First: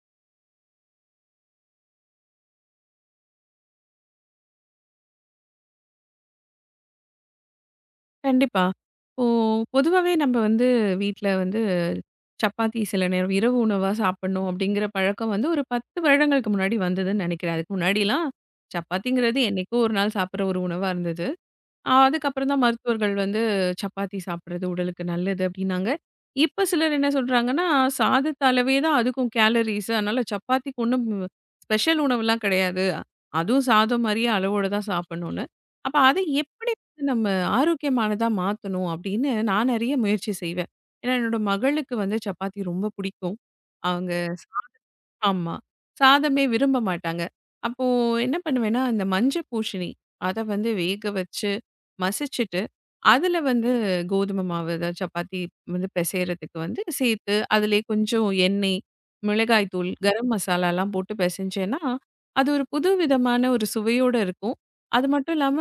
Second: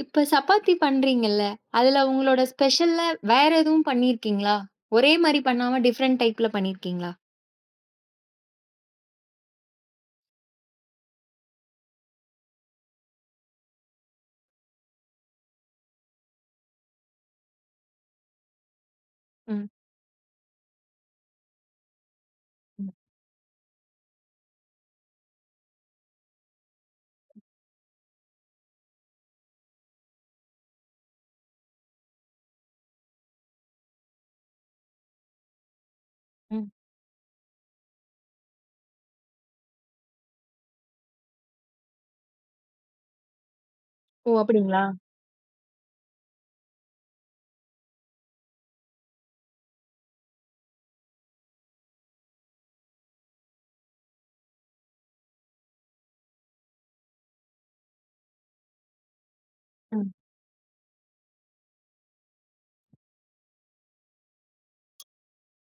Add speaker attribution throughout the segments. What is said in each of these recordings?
Speaker 1: இப்ப சப்பாத்தி பண்றீங்கல்ல, அதுல உங்களோட ஸ்பெஷலா வேற எதுவும் பண்ணியிருக்கீங்களா? ஒரே மாரி பண்ணாம டிஃபரண்ட் டைப்ல பண்ணியிருக்கீங்களா?
Speaker 2: கண்டிப்பா. இப்போ பொதுவாவே நம்ம வந்து வீட்ல வந்து சப்பாத்தி சில நேரம் இரவு உணவா சாப்பிடணும் அப்படிங்கிற பழக்கம் வந்து ஒரு 10 வருடங்களுக்கு முன்னாடி வந்ததுன்னு நினைக்கிறேன். அதுக்கு முன்னாடிலாம் சப்பாத்திங்கிறது
Speaker 1: ம்.
Speaker 2: என்னைக்கோ ஒரு நாள் சாப்பிடுற ஒரு உணவா இருந்தது. ஆ, அதுக்கப்புறம் தான்
Speaker 1: ம்,
Speaker 2: மருத்துவர்கள் வந்து சப்பாத்தி சாப்பிடுறது உடலுக்கு நல்லது அப்படின்னாங்க. இப்ப சிலர் என்ன சொல்றாங்கன்னா, சாதத்த அளவே தான் அதுக்கும் கேலரீஸ். அதனால சப்பாத்திக்கு ஒண்ணும் ஸ்பெஷல் உணவுலாம் கிடையாது. அதுவும் சாதம் மாரியே அளவோட தான் சாப்பிடணும்னு. அப்ப அத
Speaker 1: ம்.
Speaker 2: எப்படி வந்து நம்ம ஆரோக்கியமானதா மாத்தணும் அப்படின்னு நான் நெறைய முயற்சி செய்வேன். ஏன்னா என்னோட மகளுக்கு வந்து சப்பாத்தி ரொம்ப பிடிக்கும். அவங்க
Speaker 1: ஓ! அப்படிங்களா?
Speaker 2: ஆமா. சாதமே விரும்ப மாட்டாங்க. அப்போ என்ன பண்ணுவேன்னா, அந்த மஞ்சள் பூசணி அத வந்து வேக வச்சு, மசிச்சுட்டு, அதுல வந்து கோதுமை மாவு, ஏதாவது சப்பாத்தி வந்து பிசையறதுக்கு வந்து சேர்த்து, அதிலயே கொஞ்சம் எண்ணெய், மிளகாய் தூள்,
Speaker 1: ம்.
Speaker 2: கரம் மசாலாலாம் போட்டு பிசைஞ்சேன்னா, அது ஒரு புது விதமான ஒரு சுவையோட இருக்கும். அது மட்டும் இல்லாம,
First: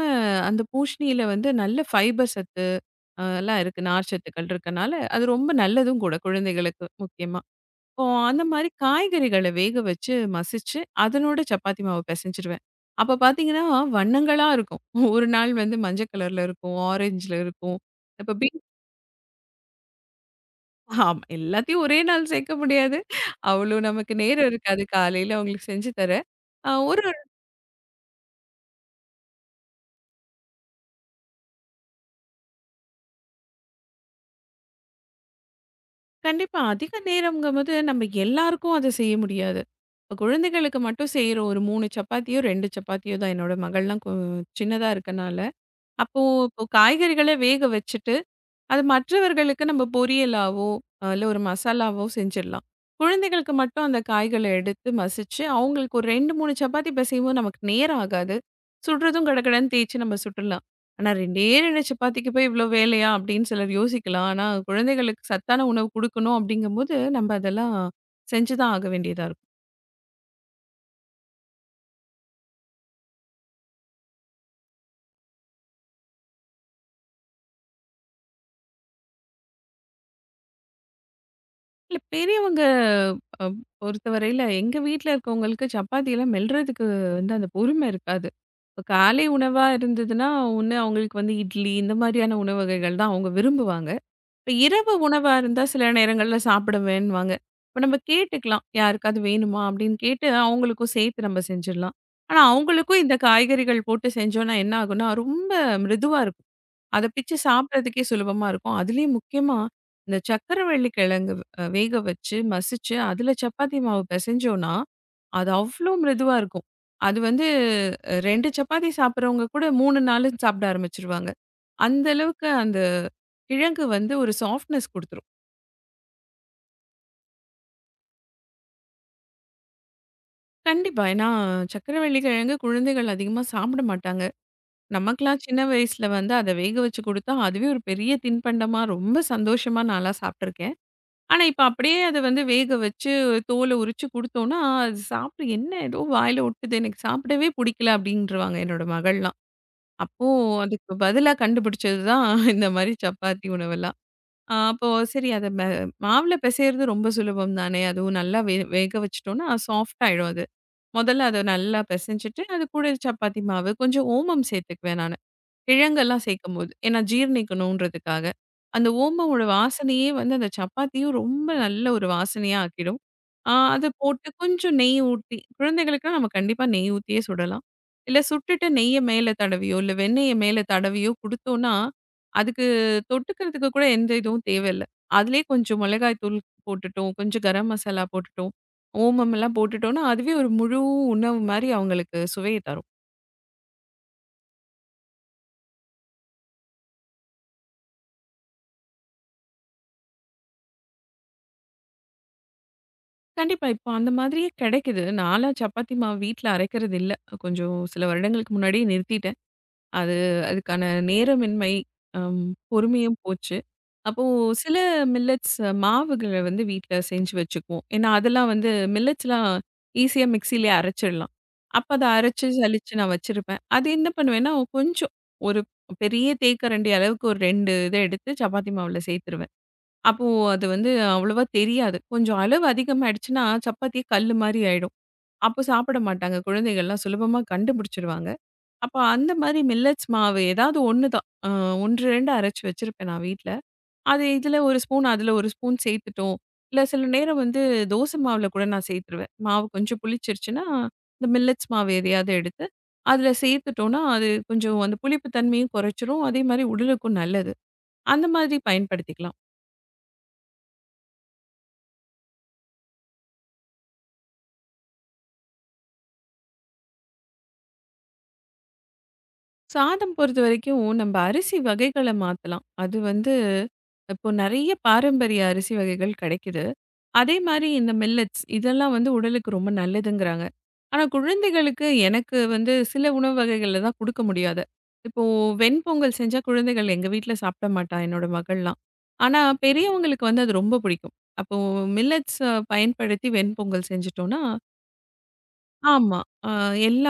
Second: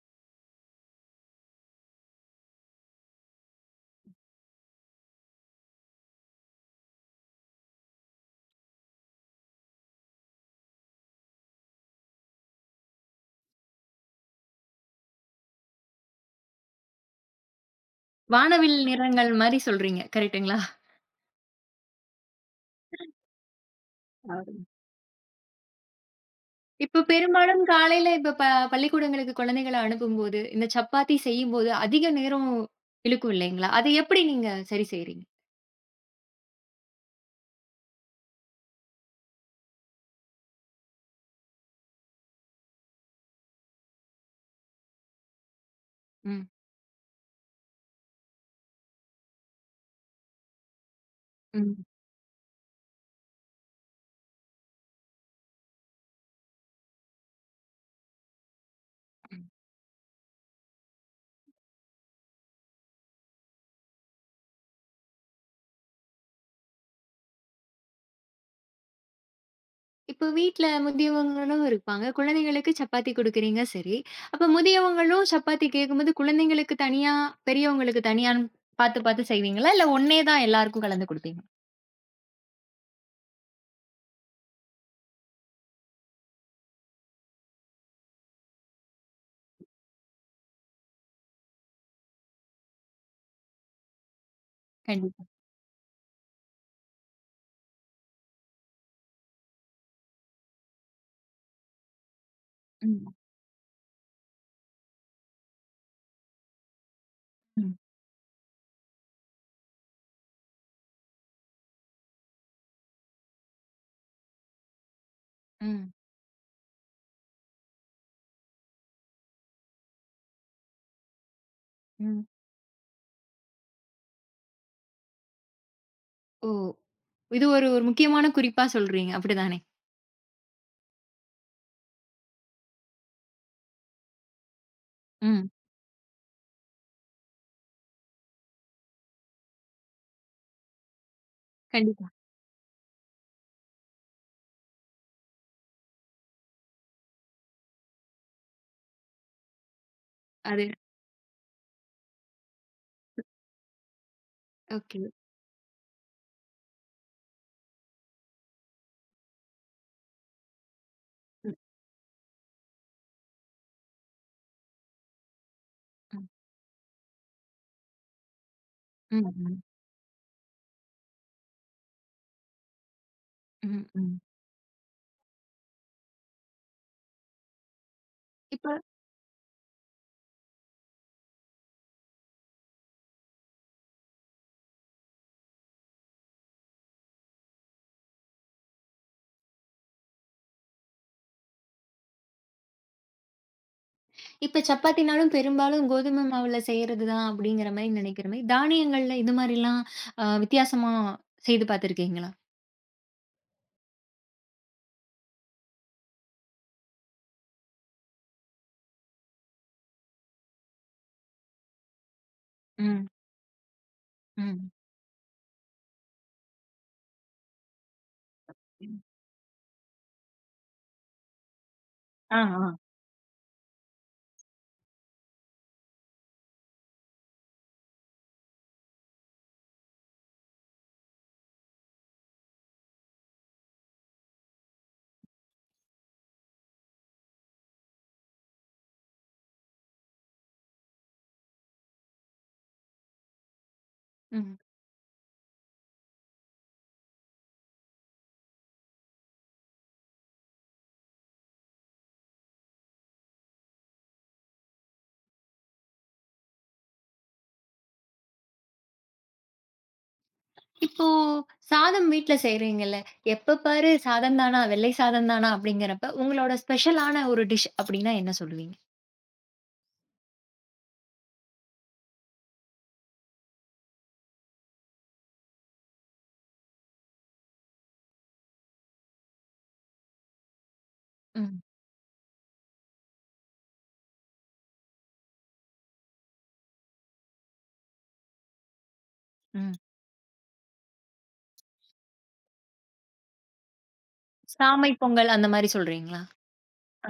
Speaker 2: அந்த பூசணியில வந்து நல்ல ஃபைபர் சத்து, எல்லாம் இருக்கு. நார்ச்சத்துக்கள் இருக்கனால, அது ரொம்ப நல்லதும் கூட, குழந்தைகளுக்கு முக்கியமா. இப்போ அந்த மாரி காய்கறிகள வேக வச்சு மசிச்சு, அதனோட சப்பாத்தி மாவு பெசஞ்சிருவேன். அப்ப பார்த்தீங்கன்னா, வண்ணங்களா இருக்கும். ஒரு நாள் வந்து மஞ்ச கலர்ல இருக்கும், ஆரஞ்சுல இருக்கும். இப்ப பீட்
Speaker 1: வானவில் நிறங்கள் மாரி சொல்றீங்க. கரெக்ட்டுங்களா?
Speaker 2: ஆமா. எல்லாத்தையும் ஒரே நாள் சேர்க்க முடியாது. அவ்வளோ நமக்கு நேரம்
Speaker 1: ஆமா.
Speaker 2: இருக்காது. காலையில அவங்களுக்கு செஞ்சு தர. அ
Speaker 1: இப்ப
Speaker 2: ஒரு
Speaker 1: பெரும்பாலும் காலையில இப்ப பள்ளிக்கூடங்களுக்கு குழந்தைகள அனுப்பும்போது, இந்த சப்பாத்தி செய்யும்போது அதிக நேரம் இழுக்கும் இல்லைங்களா? அது எப்படி நீங்க சரி செய்றீங்க?
Speaker 2: கண்டிப்பா அதிக நேரம்ங்கும்போது நம்ம எல்லாருக்கும் அத செய்ய முடியாது. இப்ப குழந்தைகளுக்கு மட்டும் செய்றோம். ஒரு 3 சப்பாத்தியோ, 2 சப்பாத்தியோ தான். என்னோட மகள்லாம் சின்னதா இருக்கனால. அப்போ
Speaker 1: ம்.
Speaker 2: இப்போ காய்கறிகள வேக வச்சுட்டு அது மற்றவர்களுக்கு நம்ம பொரியலாவோ, இல்ல ஒரு
Speaker 1: ம்.
Speaker 2: மசாலாவோ செஞ்சிடலாம். குழந்தைகளுக்கு மட்டும் அந்த காய்கள எடுத்து மசிச்சு, அவங்களுக்கு ஒரு 2, 3 சப்பாத்தி பெசையும்போது நமக்கு நேரம் ஆகாது. சுடுறதும் கடகடன்னு தேய்ச்சு நம்ம சுட்டுடலாம். ஆனா 2டே 2 சப்பாத்திக்கு போய் இவ்ளோ வேலையா? அப்படின்னு சிலர் யோசிக்கலாம். ஆனா குழந்தைகளுக்கு சத்தான உணவு குடுக்கணும் அப்படிங்கும்போது, நம்ம அதெல்லாம் செஞ்சு தான் ஆக வேண்டியதா இருக்கும்.
Speaker 1: இப்போ வீட்ல முதியவங்களும் இருப்பாங்க. குழந்தைகளுக்கு சப்பாத்தி குடுக்குறீங்க சரி. அப்ப முதியவங்களும் சப்பாத்தி கேட்கும்போது, குழந்தைங்களுக்கு தனியா, பெரியவங்களுக்கு தனியான்னு பாத்து பாத்து செய்வீங்களா? இல்ல ஒண்ணே தான் எல்லாருக்கும் கலந்து குடுப்பீங்களா?
Speaker 2: இல்ல பெரியவங்க அ பொறுத்தவரையில எங்க வீட்ல இருக்கவங்களுக்கு சப்பாத்திலாம் மெல்றதுக்கு வந்து அந்த பொறுமை இருக்காது. இப்ப காலை உணவா இருந்ததுன்னா, ஒண்ணு அவங்களுக்கு வந்து இட்லி இந்த மாதிரியான உணவு வகைகள் தான் அவங்க விரும்புவாங்க. இப்ப இரவு
Speaker 1: கண்டிப்பா.
Speaker 2: உணவா இருந்தா சில நேரங்கள்ல சாப்பிட வேணுவாங்க. இப்ப நம்ம கேட்டுக்கலாம். யாருக்காவது வேணுமா? அப்படின்னு கேட்டு அவங்களுக்கும் சேர்த்து நம்ம செஞ்சிடலாம். ஆனா அவங்களுக்கும்
Speaker 1: ம்.
Speaker 2: இந்த காய்கறிகள் போட்டு செஞ்சோம்னா என்ன ஆகும்னா, ரொம்ப மிருதுவா இருக்கும். அத பிச்சு
Speaker 1: ம்.
Speaker 2: சாப்பிடுறதுக்கே சுலபமா இருக்கும். அதுலயும் முக்கியமா இந்த சர்க்கரைவள்ளி கிழங்கு வேக வச்சு, மசிச்சு அதுல சப்பாத்தி மாவு பெசைஞ்சோம்னா, அது
Speaker 1: ம்.
Speaker 2: அவ்ளோ மிருதுவா இருக்கும். அது வந்து 2 சப்பாத்தி சாப்பிடுறவங்க கூட 3 நாளு சாப்பிட ஆரம்பிச்சுருவாங்க. அந்த
Speaker 1: ம்.
Speaker 2: அளவுக்கு அந்த கிழங்கு வந்து ஒரு சாஃப்ட்னஸ் குடுத்துரும்.
Speaker 1: ஓ! இது ஒரு ஒரு முக்கியமான குறிப்பா சொல்றீங்க. அப்படிதானே?
Speaker 2: கண்டிப்பா. ஏன்னா சர்க்கரைவள்ளி கிழங்கு குழந்தைகள் அதிகமா சாப்பிட மாட்டாங்க. நமக்கெல்லாம்
Speaker 1: ம்.
Speaker 2: சின்ன வயசுல வந்து அத வேக வச்சு குடுத்தா, அதுவே ஒரு பெரிய தின்பண்டமா ரொம்ப சந்தோஷமா நான்லாம் சாப்பிட்டுருக்கேன். ஆனா, இப்ப அப்படியே
Speaker 1: கண்டிப்பா.
Speaker 2: அத வந்து வேக வச்சு தோல உரிச்சு குடுத்தோம்னா, அது சாப்பிட "என்ன ஏதோ வாயில ஒட்டுது, எனக்கு சாப்பிடவே புடிக்கல" அப்படின்ருவாங்க என்னோட மகள்லாம். அப்போ
Speaker 1: அது
Speaker 2: அதுக்கு பதிலா கண்டுபிடிச்சது தான் இந்த மாரி சப்பாத்தி உணவெல்லாம். அப்போ
Speaker 1: ஓகே.
Speaker 2: சரி அத மாவுல பிசையறது ரொம்ப சுலபம் தானே! அதுவும் நல்லா வேக வச்சுட்டோம்னா சாஃப்ட் ஆயிடும் அது. மொதல்ல அத
Speaker 1: ம்.
Speaker 2: நல்லா பிசைஞ்சுட்டு, அது கூட சப்பாத்தி மாவு, கொஞ்சம் ஓமம் சேர்த்துக்குவேன் நானு. கிழங்கெல்லாம்
Speaker 1: ம்.
Speaker 2: சேர்க்கும்போது. ஏன்னா ஜீரணிக்கணுன்றதுக்காக. அந்த ஓமவோட
Speaker 1: ம்.
Speaker 2: வாசனையே வந்து அந்த சப்பாத்தியும் ரொம்ப நல்ல ஒரு வாசனையா ஆக்கிடும்.
Speaker 1: ம்.
Speaker 2: அது
Speaker 1: ம்.
Speaker 2: போட்டு கொஞ்சம் நெய் ஊத்தி குழந்தைகளுக்குனா நம்ம கண்டிப்பா நெய் ஊத்தியே சுடலாம். இல்ல சுட்டுட்டு
Speaker 1: இப்ப
Speaker 2: நெய்ய மேல தடவியோ, இல்ல வெண்ணெய மேல தடவியோ குடுத்தோம்னா, அதுக்கு தொட்டுக்கிறதுக்கு கூட எந்த இதுவும் தேவையில்ல. அதிலேயே கொஞ்சம் மிளகாய் தூள் போட்டுட்டோம், கொஞ்சம் கரம் மசாலா போட்டுட்டோம், ஓமம் எல்லாம் போட்டுட்டோம்னா, அதுவே ஒரு முழு உணவு மாரி அவங்களுக்கு சுவைய தரும்.
Speaker 1: இப்ப சப்பாத்தினாலும் பெரும்பாலும் கோதுமை மாவுல செய்யறது தான் அப்படிங்கிற மாரி நினைக்கிற மாரி, தானியங்கள்ல இது மாரிலாம் வித்தியாசமா செய்து பார்த்துருக்கீங்களா?
Speaker 2: கண்டிப்பா. இப்ப அந்த மாதிரியே கெடைக்குது. நான்லாம் சப்பாத்தி மாவு வீட்ல அரைக்கிறது இல்ல. கொஞ்சம் சில வருடங்களுக்கு முன்னாடியே நிறுத்திட்டேன். அது அதுக்கான நேரமின்மை, அம்
Speaker 1: ம்,
Speaker 2: பொறுமையும் போச்சு. அப்போ
Speaker 1: ம்.
Speaker 2: சில மில்லட்ஸ் மாவுகள வந்து வீட்ல செஞ்சு வச்சுக்குவோம். ஏன்னா, அதெல்லாம் வந்து மில்லட்ஸ்லாம் ஈஸியா மிக்ஸிலயே அரைச்சிடலாம். அப்ப அத
Speaker 1: ஆ,
Speaker 2: அரைச்சு,
Speaker 1: ஆ.
Speaker 2: சலிச்சு நான் வச்சிருப்பேன். அது என்ன பண்ணுவேன்னா, கொஞ்சம் ஒரு பெரிய தேக்கரண்டி அளவுக்கு ஒரு 2 இத எடுத்து சப்பாத்தி மாவுல சேர்த்துருவேன். அப்போ அது வந்து அவ்வளவா தெரியாது. கொஞ்சம் அளவு அதிகமாயிடுச்சுன்னா, சப்பாத்தி கல்லு மாரி ஆயிடும். அப்போ சாப்பிட மாட்டாங்க. குழந்தைகள்லாம் சுலபமா கண்டுபிடிச்சுருவாங்க. அப்ப அந்த மாரி மில்லட்ஸ் மாவு ஏதாவது 1 தான். 1, 2 அரைச்சு வச்சிருப்பேன் நான் வீட்ல. அது
Speaker 1: ம்.
Speaker 2: இதுல 1 ஸ்பூன், அதுல 1 ஸ்பூன் சேர்த்துட்டோம். இல்ல சில நேரம் வந்து தோசை மாவுல கூட நான் சேர்த்துருவேன். மாவு கொஞ்சம் புளிச்சிருச்சுன்னா, இந்த மில்லட்ஸ் மாவு எதையாவது எடுத்து, அதுல சேர்த்துட்டோம்னா, அது கொஞ்சம் அந்த புளிப்பு தன்மையும் குறைச்சிரும். அதே மாரி உடலுக்கும் நல்லது. அந்த மாதிரி பயன்படுத்திக்கலாம்.
Speaker 1: இப்போ சாதம் வீட்ல செய்றீங்கல்ல, எப்ப பாரு சாதம் தானா, வெள்ளை சாதம் தானா அப்படிங்கிறப்ப, உங்களோட ஸ்பெஷலான ஒரு டிஷ் அப்படின்னா என்ன சொல்லுவீங்க?
Speaker 2: சாதம் பொறுத்தவரைக்கும், நம்ம அரிசி வகைகள மாத்தலாம். அது வந்து இப்போ நெறைய பாரம்பரிய அரிசி வகைகள் கெடைக்குது. அதே மாரி இந்த மில்லட்ஸ் இதெல்லாம் வந்து உடலுக்கு ரொம்ப நல்லதுங்கிறாங்க. ஆனா,
Speaker 1: ம்,
Speaker 2: குழந்தைகளுக்கு எனக்கு வந்து சில உணவு வகைகள்ல தான் குடுக்க முடியாது. இப்போ வெண்பொங்கல் செஞ்சா குழந்தைகள் எங்க வீட்ல சாப்பிட மாட்டா என்னோட மகள்லாம். ஆனா,
Speaker 1: ம்.
Speaker 2: பெரியவங்களுக்கு வந்து அது ரொம்ப பிடிக்கும். அப்போ மில்லட்ஸ பயன்படுத்தி வெண்பொங்கல் செஞ்சுட்டோம்னா,
Speaker 1: சாமை பொங்கல் அந்த மாரி
Speaker 2: ஆமா.
Speaker 1: சொல்றீங்களா?
Speaker 2: அ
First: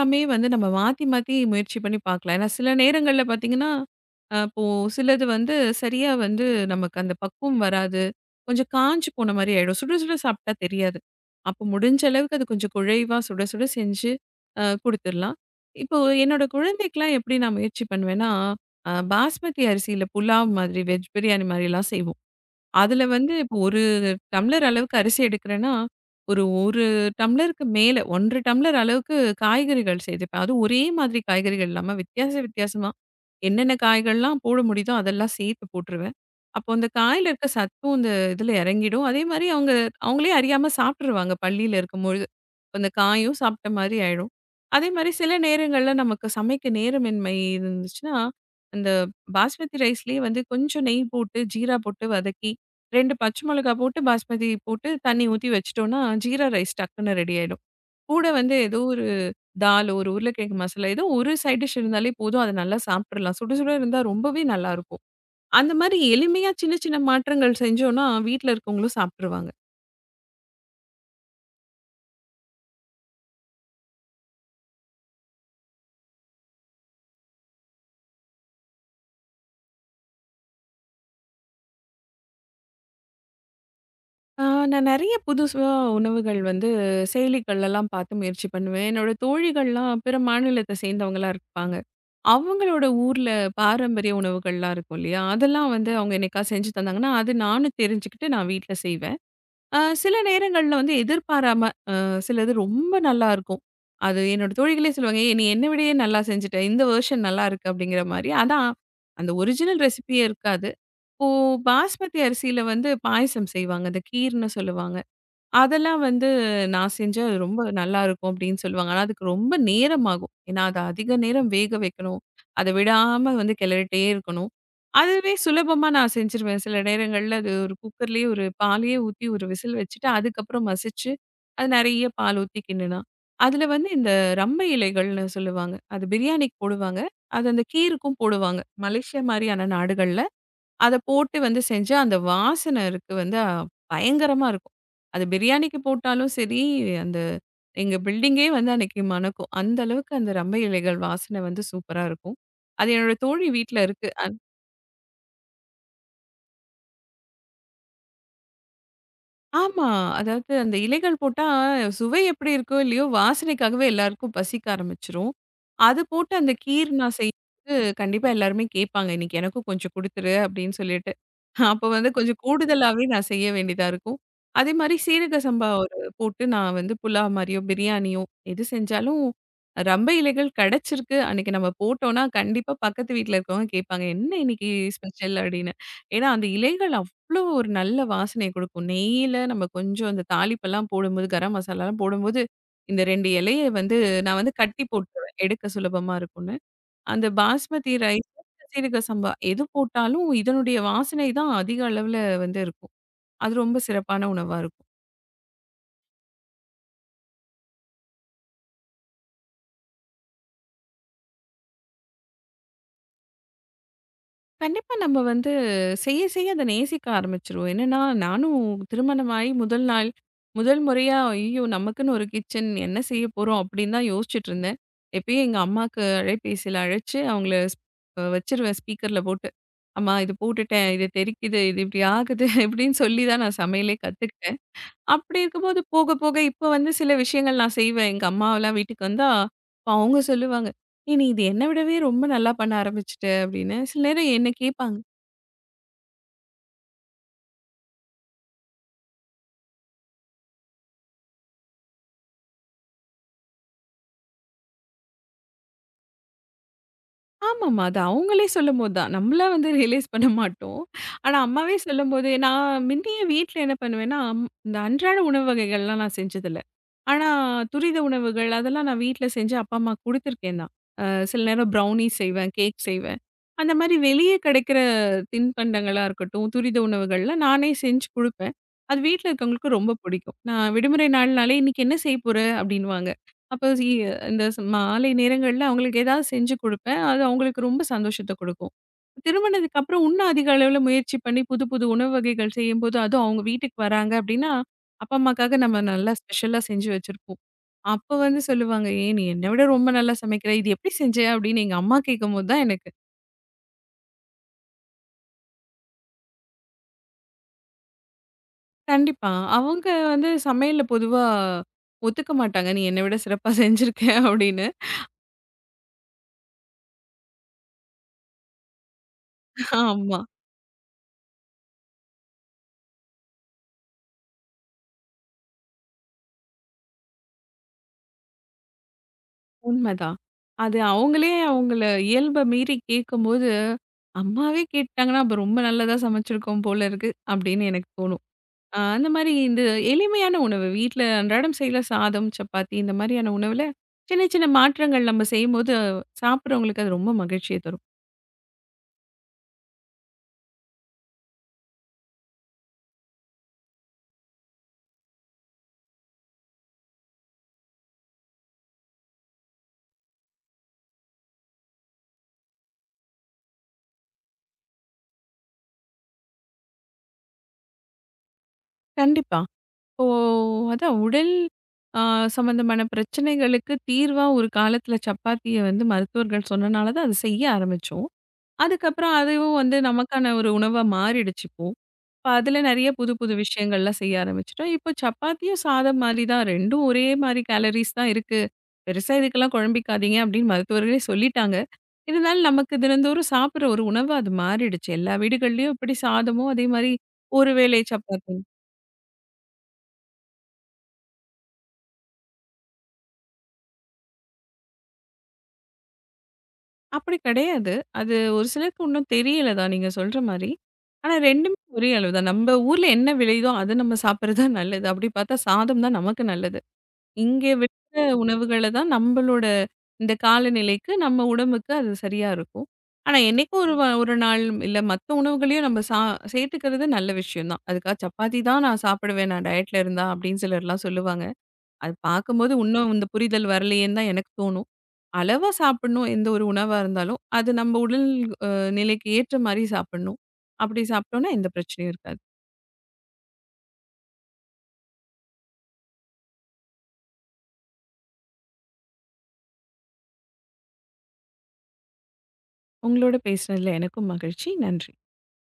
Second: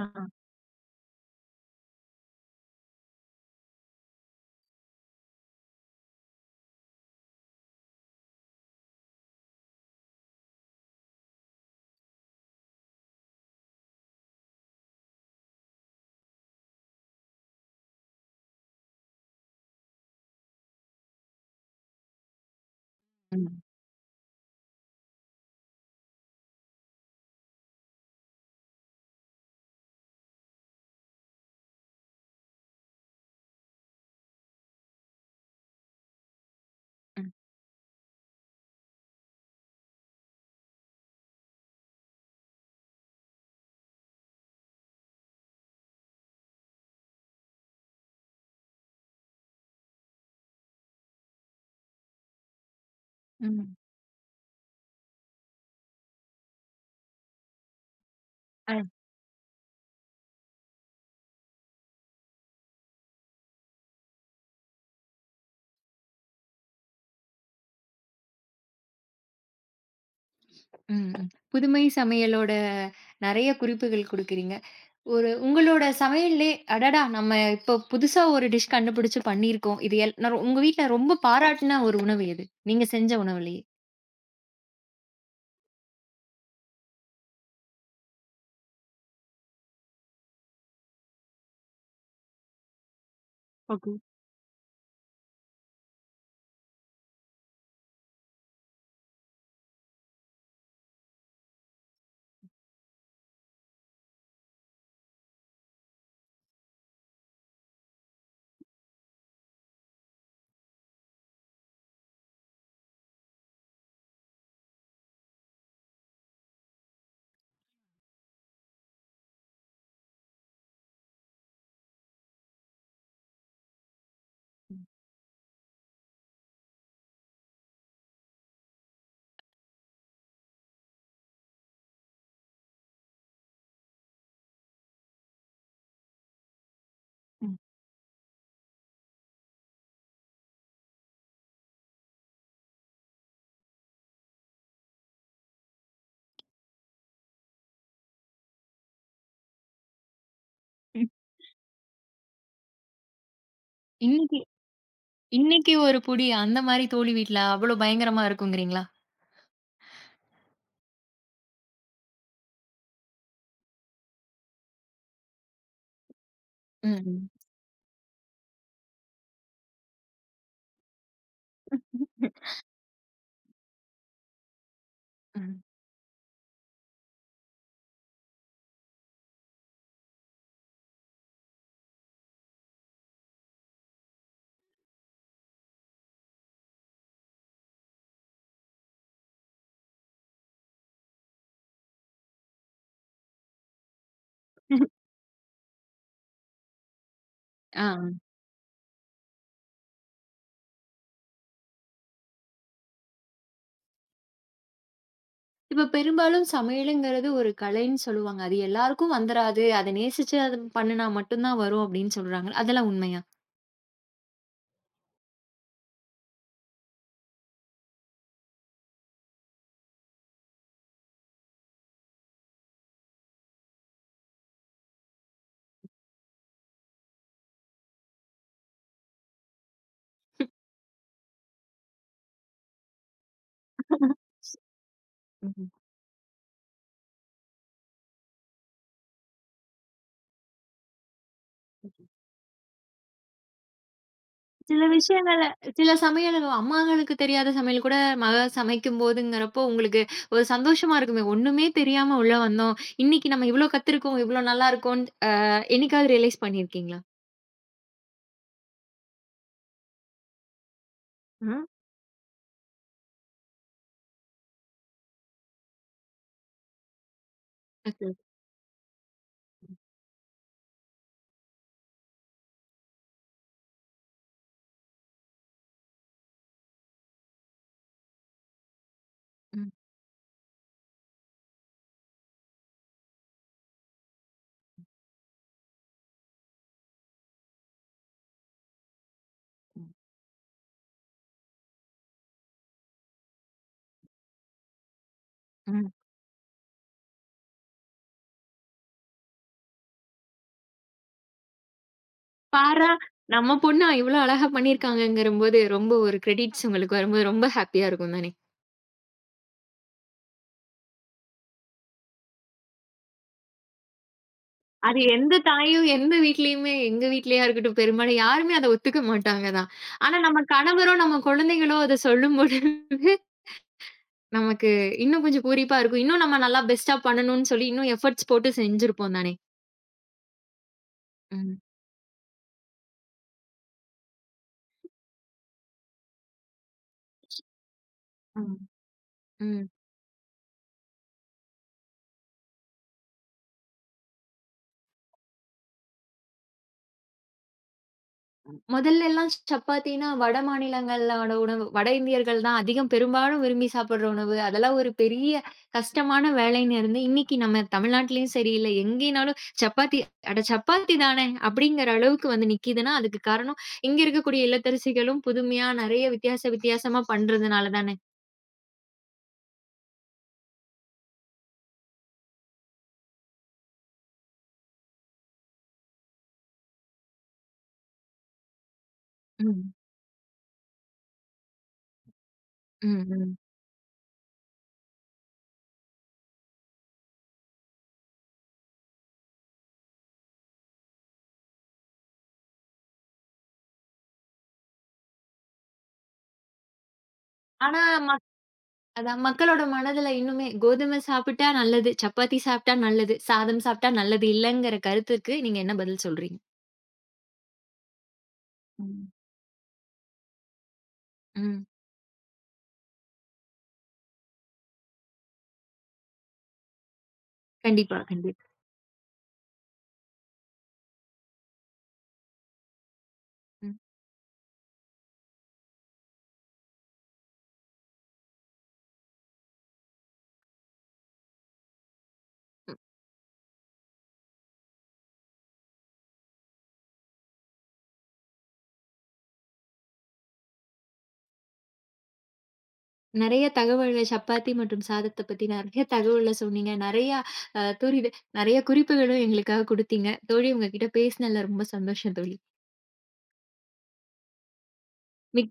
Speaker 1: ஆ.
Speaker 2: வந்து நம்ம மாத்தி, மாத்தி முயற்சி பண்ணி பார்க்கலாம். ஏன்னா சில நேரங்கள்ல பார்த்தீங்கன்னா, இப்போ சிலது வந்து சரியா வந்து நமக்கு அந்த பக்குவம் வராது. கொஞ்சம் காஞ்சு போன மாரி ஆயிடும். சுட சுட சாப்பிட்டா தெரியாது. அப்போ முடிஞ்ச அளவுக்கு அது கொஞ்சம் குழைவா சுட சுட செஞ்சு குடுத்துர்லாம். இப்போ என்னோட குழந்தைக்கலாம் எப்படி நான் முயற்சி பண்ணுவேன்னா, பாஸ்மதி அரிசியில புலாவ் மாதிரி, வெஜ் பிரியாணி மாதிரிலாம் செய்வோம். அதுல வந்து இப்போ
Speaker 1: ம்,
Speaker 2: டம்ளர் அளவுக்கு அரிசி எடுக்கிறேன்னா, ஒரு 1 டம்ளருக்கு மேல 1 டம்ளர் அளவுக்கு காய்கறிகள் சேர்த்துப்பேன். அதுவும் ஒரே மாதிரி காய்கறிகள் இல்லாம வித்தியாச வித்தியாசமா என்னென்ன காய்கள்லாம் போட முடியுதோ அதெல்லாம் சேர்த்து போட்டுருவேன். அப்போ அந்த காயில
Speaker 1: ம்,
Speaker 2: இருக்க சத்தும் இந்த இதில இறங்கிடும். அதே மாரி அவங்க அவங்களே அறியாம சாப்பிட்டுருவாங்க பள்ளியில இருக்கும்பொழுது. அப்ப அந்த காயும் சாப்பிட்ட மாரி ஆயிடும். அதே மாரி சில நேரங்கள்ல நமக்கு சமைக்க நேரமின்மை இருந்துச்சுன்னா, அந்த பாஸ்மதி ரைஸ்லயே வந்து கொஞ்சம் நெய் போட்டு, ஜீரா போட்டு வதக்கி 2 பச்சை மிளகா
Speaker 1: ம்.
Speaker 2: போட்டு, பாஸ்மதி போட்டு தண்ணி ஊத்தி வச்சுட்டோம்னா, ஜீரா ரைஸ் டக்குன்னு ரெடி ஆயிடும். கூட வந்து
Speaker 1: அ.
Speaker 2: ஏதோ ஒரு தால், ஒரு உருளைக்கிழங்கு மசாலா, ஏதோ ஒரு சைட் டிஷ் இருந்தாலே போதும். அத நல்லா சாப்பிட்டுறலாம். சுட சுட இருந்தா ரொம்பவே நல்லாருக்கும். அந்த மாரி எளிமையா சின்ன சின்ன மாற்றங்கள் செஞ்சோம்னா, வீட்ல இருக்கவங்களும் சாப்ட்டுருவாங்க.
Speaker 1: ம், ம். புதுமை சமையலோட நெறைய குறிப்புகள் குடுக்குறீங்க. ஒரு உங்களோட சமையல்லே, "அடடா! நம்ம இப்ப புதுசா ஒரு டிஷ் கண்டுபிடிச்சு பண்ணியிருக்கோம்." இது நான் உங்க வீட்ல ரொம்ப பாராட்டுன ஒரு உணவு எது? நீங்க செஞ்ச உணவுலயே?
Speaker 2: ஆ, நான் நெறைய புதுசா உணவுகள் வந்து செயலிகள்லலாம் பார்த்து முயற்சி பண்ணுவேன். என்னோட தோழிகள்லாம் பிற மாநிலத்த சேர்ந்தவங்களா இருப்பாங்க. அவங்களோட ஊர்ல
Speaker 1: ஓகே.
Speaker 2: பாரம்பரிய உணவுகள்லாம் இருக்கும் இல்லையா? அதெல்லாம் வந்து அவங்க என்னைக்கா செஞ்சு தந்தாங்கன்னா, அது நானும் தெரிஞ்சுக்கிட்டு நான் வீட்ல செய்வேன். சில நேரங்கள்ல வந்து எதிர்பாராம சிலது ரொம்ப நல்லாருக்கும். அது என்னோட தோழிகளே சொல்லுவாங்க, "ஏய்! நீ என்ன விடயே நல்லா செஞ்சுட்ட. இந்த வெர்ஷன் நல்லாருக்கு." அப்படிங்கிற மாரி. அதான் அந்த ஒரிஜினல் ரெசிபியே இருக்காது. இப்போ பாஸ்மதி அரிசியில வந்து பாயசம் செய்வாங்க. அந்த கீர்ன்னு சொல்லுவாங்க. அதெல்லாம் வந்து நான் செஞ்சா அது ரொம்ப நல்லாருக்கும் அப்படின்னு சொல்லுவாங்க. ஆனா, அதுக்கு ரொம்ப நேரம் ஆகும். ஏன்னா, அத அதிக நேரம் வேக வைக்கணும். அத விடாம வந்து கிளறிட்டே இருக்கணும். அதுவே சுலபமா நான் செஞ்சுருவேன். சில நேரங்கள்ல அது ஒரு குக்கர்லேயே ஒரு பாலையே ஊத்தி ஒரு விசில் வச்சுட்டு, அதுக்கப்புறம் மசிச்சு, அது நெறைய பால் ஊத்தி கிண்டுனா. அதுல வந்து இந்த ரம்பை இலைகள்னு சொல்லுவாங்க. அது பிரியாணிக்கு போடுவாங்க. அது
Speaker 1: ம்.
Speaker 2: அந்த கீருக்கும் போடுவாங்க. மலேசியா மாரியான நாடுகள்ல அத போட்டு வந்து செஞ்சா, அந்த வாசனை இருக்கு வந்து பயங்கரமா இருக்கும். அது பிரியாணிக்கு போட்டாலும் சரி, அந்த எங்க பில்டிங்கே வந்து அன்னைக்கு மணக்கும். அந்த அளவுக்கு அந்த ரம்பை இலைகள்
Speaker 1: ம்.
Speaker 2: வாசனை வந்து சூப்பரா இருக்கும். அது என்னோட தோழி வீட்ல இருக்கு.
Speaker 1: இன்னைக்கு இன்னைக்கு ஒரு புடி அந்த மாரி தோழி வீட்ல அவ்ளோ பயங்கரமா இருக்குங்கிறீங்களா?
Speaker 2: ஆமா. அதாவது அந்த இலைகள் போட்டா சுவை எப்படி இருக்கோ இல்லையோ, வாசனைக்காகவே எல்லாருக்கும் பசிக்க ஆரம்பிச்சுரும். அது போட்டு அந்த கீர் நான்
Speaker 1: ம்.
Speaker 2: செய்யும்போது கண்டிப்பா எல்லாருமே கேட்பாங்க. "இன்னைக்கு எனக்கும் கொஞ்சம் குடுத்துரு" அப்படின்னு சொல்லிட்டு. அப்ப வந்து கொஞ்சம் கூடுதலாவே நான் செய்ய வேண்டியதா இருக்கும். அதே மாரி சீரக
Speaker 1: ம்.
Speaker 2: சம்பா ஒரு போட்டு நான் வந்து புலாவ் மாரியோ, பிரியாணியோ எது செஞ்சாலும் ரம்ப இலைகள் கெடைச்சிருக்கு. அன்னைக்கு நம்ம போட்டோம்னா, கண்டிப்பா பக்கத்து வீட்ல இருக்கவங்க கேட்பாங்க, "என்ன இன்னைக்கு ஸ்பெஷல்?" அப்படின்னு. ஏன்னா அந்த இலைகள் அவ்ளோ ஒரு நல்ல வாசனைய குடுக்கும். நெய்யில நம்ம கொஞ்சம் அந்த தாளிப்பெல்லாம் போடும்போது, கரம் மசாலாலாம் போடும்போது, இந்த 2 இலைய வந்து நான் வந்து கட்டி போட்டுருவேன். எடுக்க சுலபமா இருக்கும்ன்னு. அந்த பாஸ்மதி
Speaker 1: ஆ.
Speaker 2: ரைஸ், சீரக சம்பா எது போட்டாலும் இதனுடைய வாசனை தான் அதிக அளவுல வந்து இருக்கும். அது ரொம்ப சிறப்பான உணவா இருக்கும்.
Speaker 1: இப்ப பெரும்பாலும் சமையலுங்கிறது ஒரு கலைன்னு சொல்லுவாங்க. அது எல்லாருக்கும் வந்துராது. அத நேசிச்சு அது பண்ணுனா மட்டும் தான் வரும் அப்படின்னு சொல்றாங்க. அதெல்லாம் உண்மையா?
Speaker 2: கண்டிப்பா நம்ம வந்து செய்ய செய்ய அத நேசிக்க ஆரம்பிச்சுருவோம். என்னன்னா, நானும் திருமணமாயி முதல் நாள், முதல் முறையா ஐயோ! நமக்குன்னு ஒரு கிச்சன் என்ன செய்ய போறோம் அப்படின்னு தான் யோசிச்சுட்டுருந்தேன். எப்பயும் எங்க அம்மாக்கு அலைபேசியில அழைச்சு அவங்கள வச்சுருவேன் ஸ்பீக்கர்ல போட்டு. அம்மா இது போட்டுட்டேன், இது தெறிக்குது, இது இப்படி ஆகுது இப்படின்னு சொல்லி தான் நான் சமையலே கத்துக்கிட்டேன். அப்படி
Speaker 1: ம்.
Speaker 2: இருக்கும்போது போக, போக இப்ப வந்து சில விஷயங்கள் நான் செய்வேன். எங்க அம்மாவெல்லாம் வீட்டுக்கு வந்தா, அப்ப அவங்க சொல்லுவாங்க. "ஏய்! நீ இது என்ன விடவே ரொம்ப நல்லா பண்ண ஆரம்பிச்சுட்ட" அப்படின்னு. சில நேரம் என்ன
Speaker 1: சில
Speaker 2: கேட்பாங்க.
Speaker 1: விஷயங்கள்ல சில சமையல் அம்மாங்களுக்கு தெரியாத சமையல் கூட மக சமைக்கும்போதுங்கிறப்போ, உங்களுக்கு ஒரு சந்தோஷமா இருக்குமே! ஒண்ணுமே தெரியாம உள்ள வந்தோம். இன்னைக்கு நம்ம இவ்ளோ கத்துருக்கோம், இவ்ளோ நல்லா இருக்கோம்ன்னு என்னைக்காவது ரியலைஸ் பண்ணியிருக்கீங்களா?
Speaker 2: ஆமாமா. அது அவங்களே சொல்லும்போது தான். நம்மளா வந்து ரியலைஸ் பண்ண மாட்டோம். ஆனா
Speaker 1: ம்.
Speaker 2: அம்மாவே சொல்லும்போது நான் முன்னையே வீட்ல என்ன பண்ணுவேன்னா, இந்த அன்றாட உணவு வகைகள்லாம் நான் செஞ்சதில்ல. ஆனா துரித
Speaker 1: ஓகே.
Speaker 2: உணவுகள் அதெல்லாம் நான் வீட்ல செஞ்சு அப்பா, அம்மாக்கு குடுத்துருக்கேன் தான். அ சில நேரம் ப்ரௌனி செய்வேன், கேக் செய்வேன். அந்த மாரி வெளியே கிடைக்கிற தின்பண்டங்களா இருக்கட்டும், துரித உணவுகள்ல நானே செஞ்சு குடுப்பேன். அது வீட்ல இருக்கவங்களுக்கு
Speaker 1: ம்,
Speaker 2: ரொம்ப பிடிக்கும். நான் விடுமுறை நாள்னாலே, "இன்னைக்கு என்ன செய்ய போற?" அப்படின்னுவாங்க. அப்ப இந்த மாலை நேரங்கள்ல அவங்களுக்கு ஏதாவது செஞ்சு குடுப்பேன். அது அவங்களுக்கு ரொம்ப சந்தோஷத்த குடுக்கும். திருமணத்துக்கு அப்புறம் இன்னும் அதிக அளவுல முயற்சி பண்ணி புது, புது உணவு வகைகள் செய்யும்போது, அதுவும் அவங்க வீட்டுக்கு வராங்க அப்டின்னா, அப்பா, அம்மாக்காக நம்ம
Speaker 1: ம்.
Speaker 2: நல்லா ஸ்பெஷலா செஞ்சு வச்சிருப்போம். அப்ப வந்து சொல்லுவாங்க, "ஏன் நீ என்ன விட ரொம்ப நல்லா சமைக்கிற. இது எப்டி செஞ்ச?" அப்டின்னு எங்க அம்மா கேட்கும்போது தான் எனக்கு
Speaker 1: பார்றா! நம்ம பொண்ணு இவ்ளோ அழகா பண்ணியிருக்காங்கங்கிறம்போது, ரொம்ப ஒரு கிரெடிட்ஸ் உங்களுக்கு வரும்போது ரொம்ப ஹேப்பியா இருக்கும் தானே!
Speaker 2: கண்டிப்பா. அவங்க வந்து சமையல்ல பொதுவா ஒத்துக்க மாட்டாங்க. "நீ என்ன விட சிறப்பா செஞ்சிருக்க" அப்டின்னு.
Speaker 1: அது எந்த தாயும், எந்த வீட்லயுமே எங்க வீட்லயா இருக்கட்டும், பெரும்பாலும் யாருமே அத ஒத்துக்க மாட்டாங்க தான். ஆனா
Speaker 2: ஆமா.
Speaker 1: நம்ம கணவரோ, நம்ம குழந்தைகளோ அத சொல்லும்போது நமக்கு இன்னும் கொஞ்சம் பூரிப்பா இருக்கும். இன்னும் நம்ம நல்லா பெஸ்ட்டா பண்ணணும்னு சொல்லி இன்னும் எஃபோர்ட்ஸ் போட்டு செஞ்சிருப்போம் தானே!
Speaker 2: உண்மைதான். அது அவங்களே
Speaker 1: ம்.
Speaker 2: அவங்கள இயல்ப மீறி கேட்கும்போது, அம்மாவே கேட்டாங்கன்னா, அப்ப ரொம்ப நல்லதா சமைச்சிருக்கோம் போல இருக்கு, அப்படின்னு எனக்கு தோணும்.
Speaker 1: ம்.
Speaker 2: அந்த மாரி இந்த
Speaker 1: ம்.
Speaker 2: எளிமையான உணவு வீட்ல அன்றாடம் செய்ற சாதம், சப்பாத்தி இந்த மாரியான உணவுல சின்ன சின்ன மாற்றங்கள் நம்ம செய்யும்போது சாப்பிடுறவங்களுக்கு அது ரொம்ப மகிழ்ச்சிய தரும்.
Speaker 1: முதல்லலாம் சப்பாத்தினா வட மாநிலங்களோட உணவு வட இந்தியர்கள் தான் அதிகம் பெரும்பாலும் விரும்பி சாப்பிடுற உணவு. அதெல்லாம் ஒரு பெரிய கஷ்டமான வேலைன்னு இருந்து, இன்னைக்கு நம்ம தமிழ்நாட்டிலயும் சரி, இல்ல எங்கேனாலும் சப்பாத்தி அட சப்பாத்தி தானே அப்படிங்கிற அளவுக்கு வந்து நிக்கிதுன்னா, அதுக்கு காரணம் இங்க இருக்கக்கூடிய இல்லத்தரசிகளும் புதுமையா நெறைய வித்தியாச வித்தியாசமா பண்றதுனால தானே!
Speaker 2: கண்டிப்பா. இப்போ அதான் உடல் அ சம்மந்தமான பிரச்சனைகளுக்கு தீர்வா ஒரு காலத்தில சப்பாத்திய வந்து மருத்துவர்கள் சொன்னனால தான் அத செய்ய ஆரம்பிச்சோம். அதுக்கப்புறம் அதுவும்
Speaker 1: ம்.
Speaker 2: வந்து நமக்கான ஒரு உணவா மாறிடுச்சு இப்போ. இப்ப அதுல நெறைய
Speaker 1: ம்,
Speaker 2: புது, புது
Speaker 1: ம்.
Speaker 2: விஷயங்கள்லாம் செய்ய ஆரம்பிச்சுட்டோம். இப்போ சப்பாத்தியும் சாதம் மாரி தான். 2ம் ஒரே மாரி கேலோரிஸ் தான் இருக்கு. பெருசா இதுக்கெல்லாம் குழம்பிக்காதீங்க அப்படின்னு மருத்துவர்களே சொல்லிட்டாங்க. இருந்தாலும் நமக்கு தினந்தோறும் சாப்பிடுற ஒரு உணவா அது மாறிடுச்சு. எல்லா வீடுகள்லயும் இப்படி சாதமும் அதே மாரி ஒரு
Speaker 1: ஆனா
Speaker 2: வேளை சப்பாத்தி.
Speaker 1: அதான் மக்களோட மனதுல இன்னுமே கோதுமை சாப்பிட்டா நல்லது, சப்பாத்தி சாப்பிட்டா நல்லது, சாதம் சாப்பிட்டா நல்லது இல்லங்கிற கருத்துக்கு நீங்க என்ன பதில் சொல்றீங்க?
Speaker 2: அப்படி கிடையாது. அது ஒரு சிலருக்கு
Speaker 1: ம்.
Speaker 2: இன்னும் தெரியல தான் நீங்க சொல்ற மாரி. ஆனா 2மே
Speaker 1: ம்.
Speaker 2: ஒரே அளவு தான். நம்ம ஊர்ல என்ன விளையுதோ அத நம்ம சாப்பிடுறது தான் நல்லது. அப்படி பார்த்தா சாதம் தான் நமக்கு நல்லது. இங்க
Speaker 1: கண்டிப்பா,
Speaker 2: விற்கிற
Speaker 1: கண்டிப்பா.
Speaker 2: உணவுகள தான் நம்பளோட இந்த காலநிலைக்கு, நம்ம உடம்புக்கு அது சரியா இருக்கும். ஆனா, என்னைக்கோ ஒரு
Speaker 1: ம்.
Speaker 2: ஒரு நாள் இல்ல மத்த உணவுகளையும் நம்ம சேர்த்துக்கிறது நல்ல விஷயம் தான். அதுக்காக சப்பாத்தி தான் நான் சாப்பிடுவேன், நான் டயட்ல இருந்தா அப்படின்னு சிலர்லாம் சொல்லுவாங்க. அது பார்க்கும்போது இன்னும் இந்த புரிதல் வரலையேன்னு தான் எனக்கு தோணும். அளவா சாப்பிடணும் எந்த ஒரு உணவா இருந்தாலும், அது நம்ம உடல் அ நிலைக்கு ஏற்ற மாரி சாப்பிடணும். அப்படி சாப்பிட்டோம்னா எந்த பிரச்சனையும் இருக்காது.
Speaker 1: நெறைய தகவல்கள் சப்பாத்தி மற்றும் சாதத்த பத்தி நெறைய தகவல்ல சொன்னீங்க. நெறைய அ துரித நெறைய குறிப்புகளும் எங்களுக்காக குடுத்தீங்க. தோழி உங்ககிட்ட பேசினதுல ரொம்ப சந்தோஷம் தோழி.
Speaker 2: உங்களோட பேசினதுல எனக்கும் மகிழ்ச்சி. நன்றி.
Speaker 1: மிக்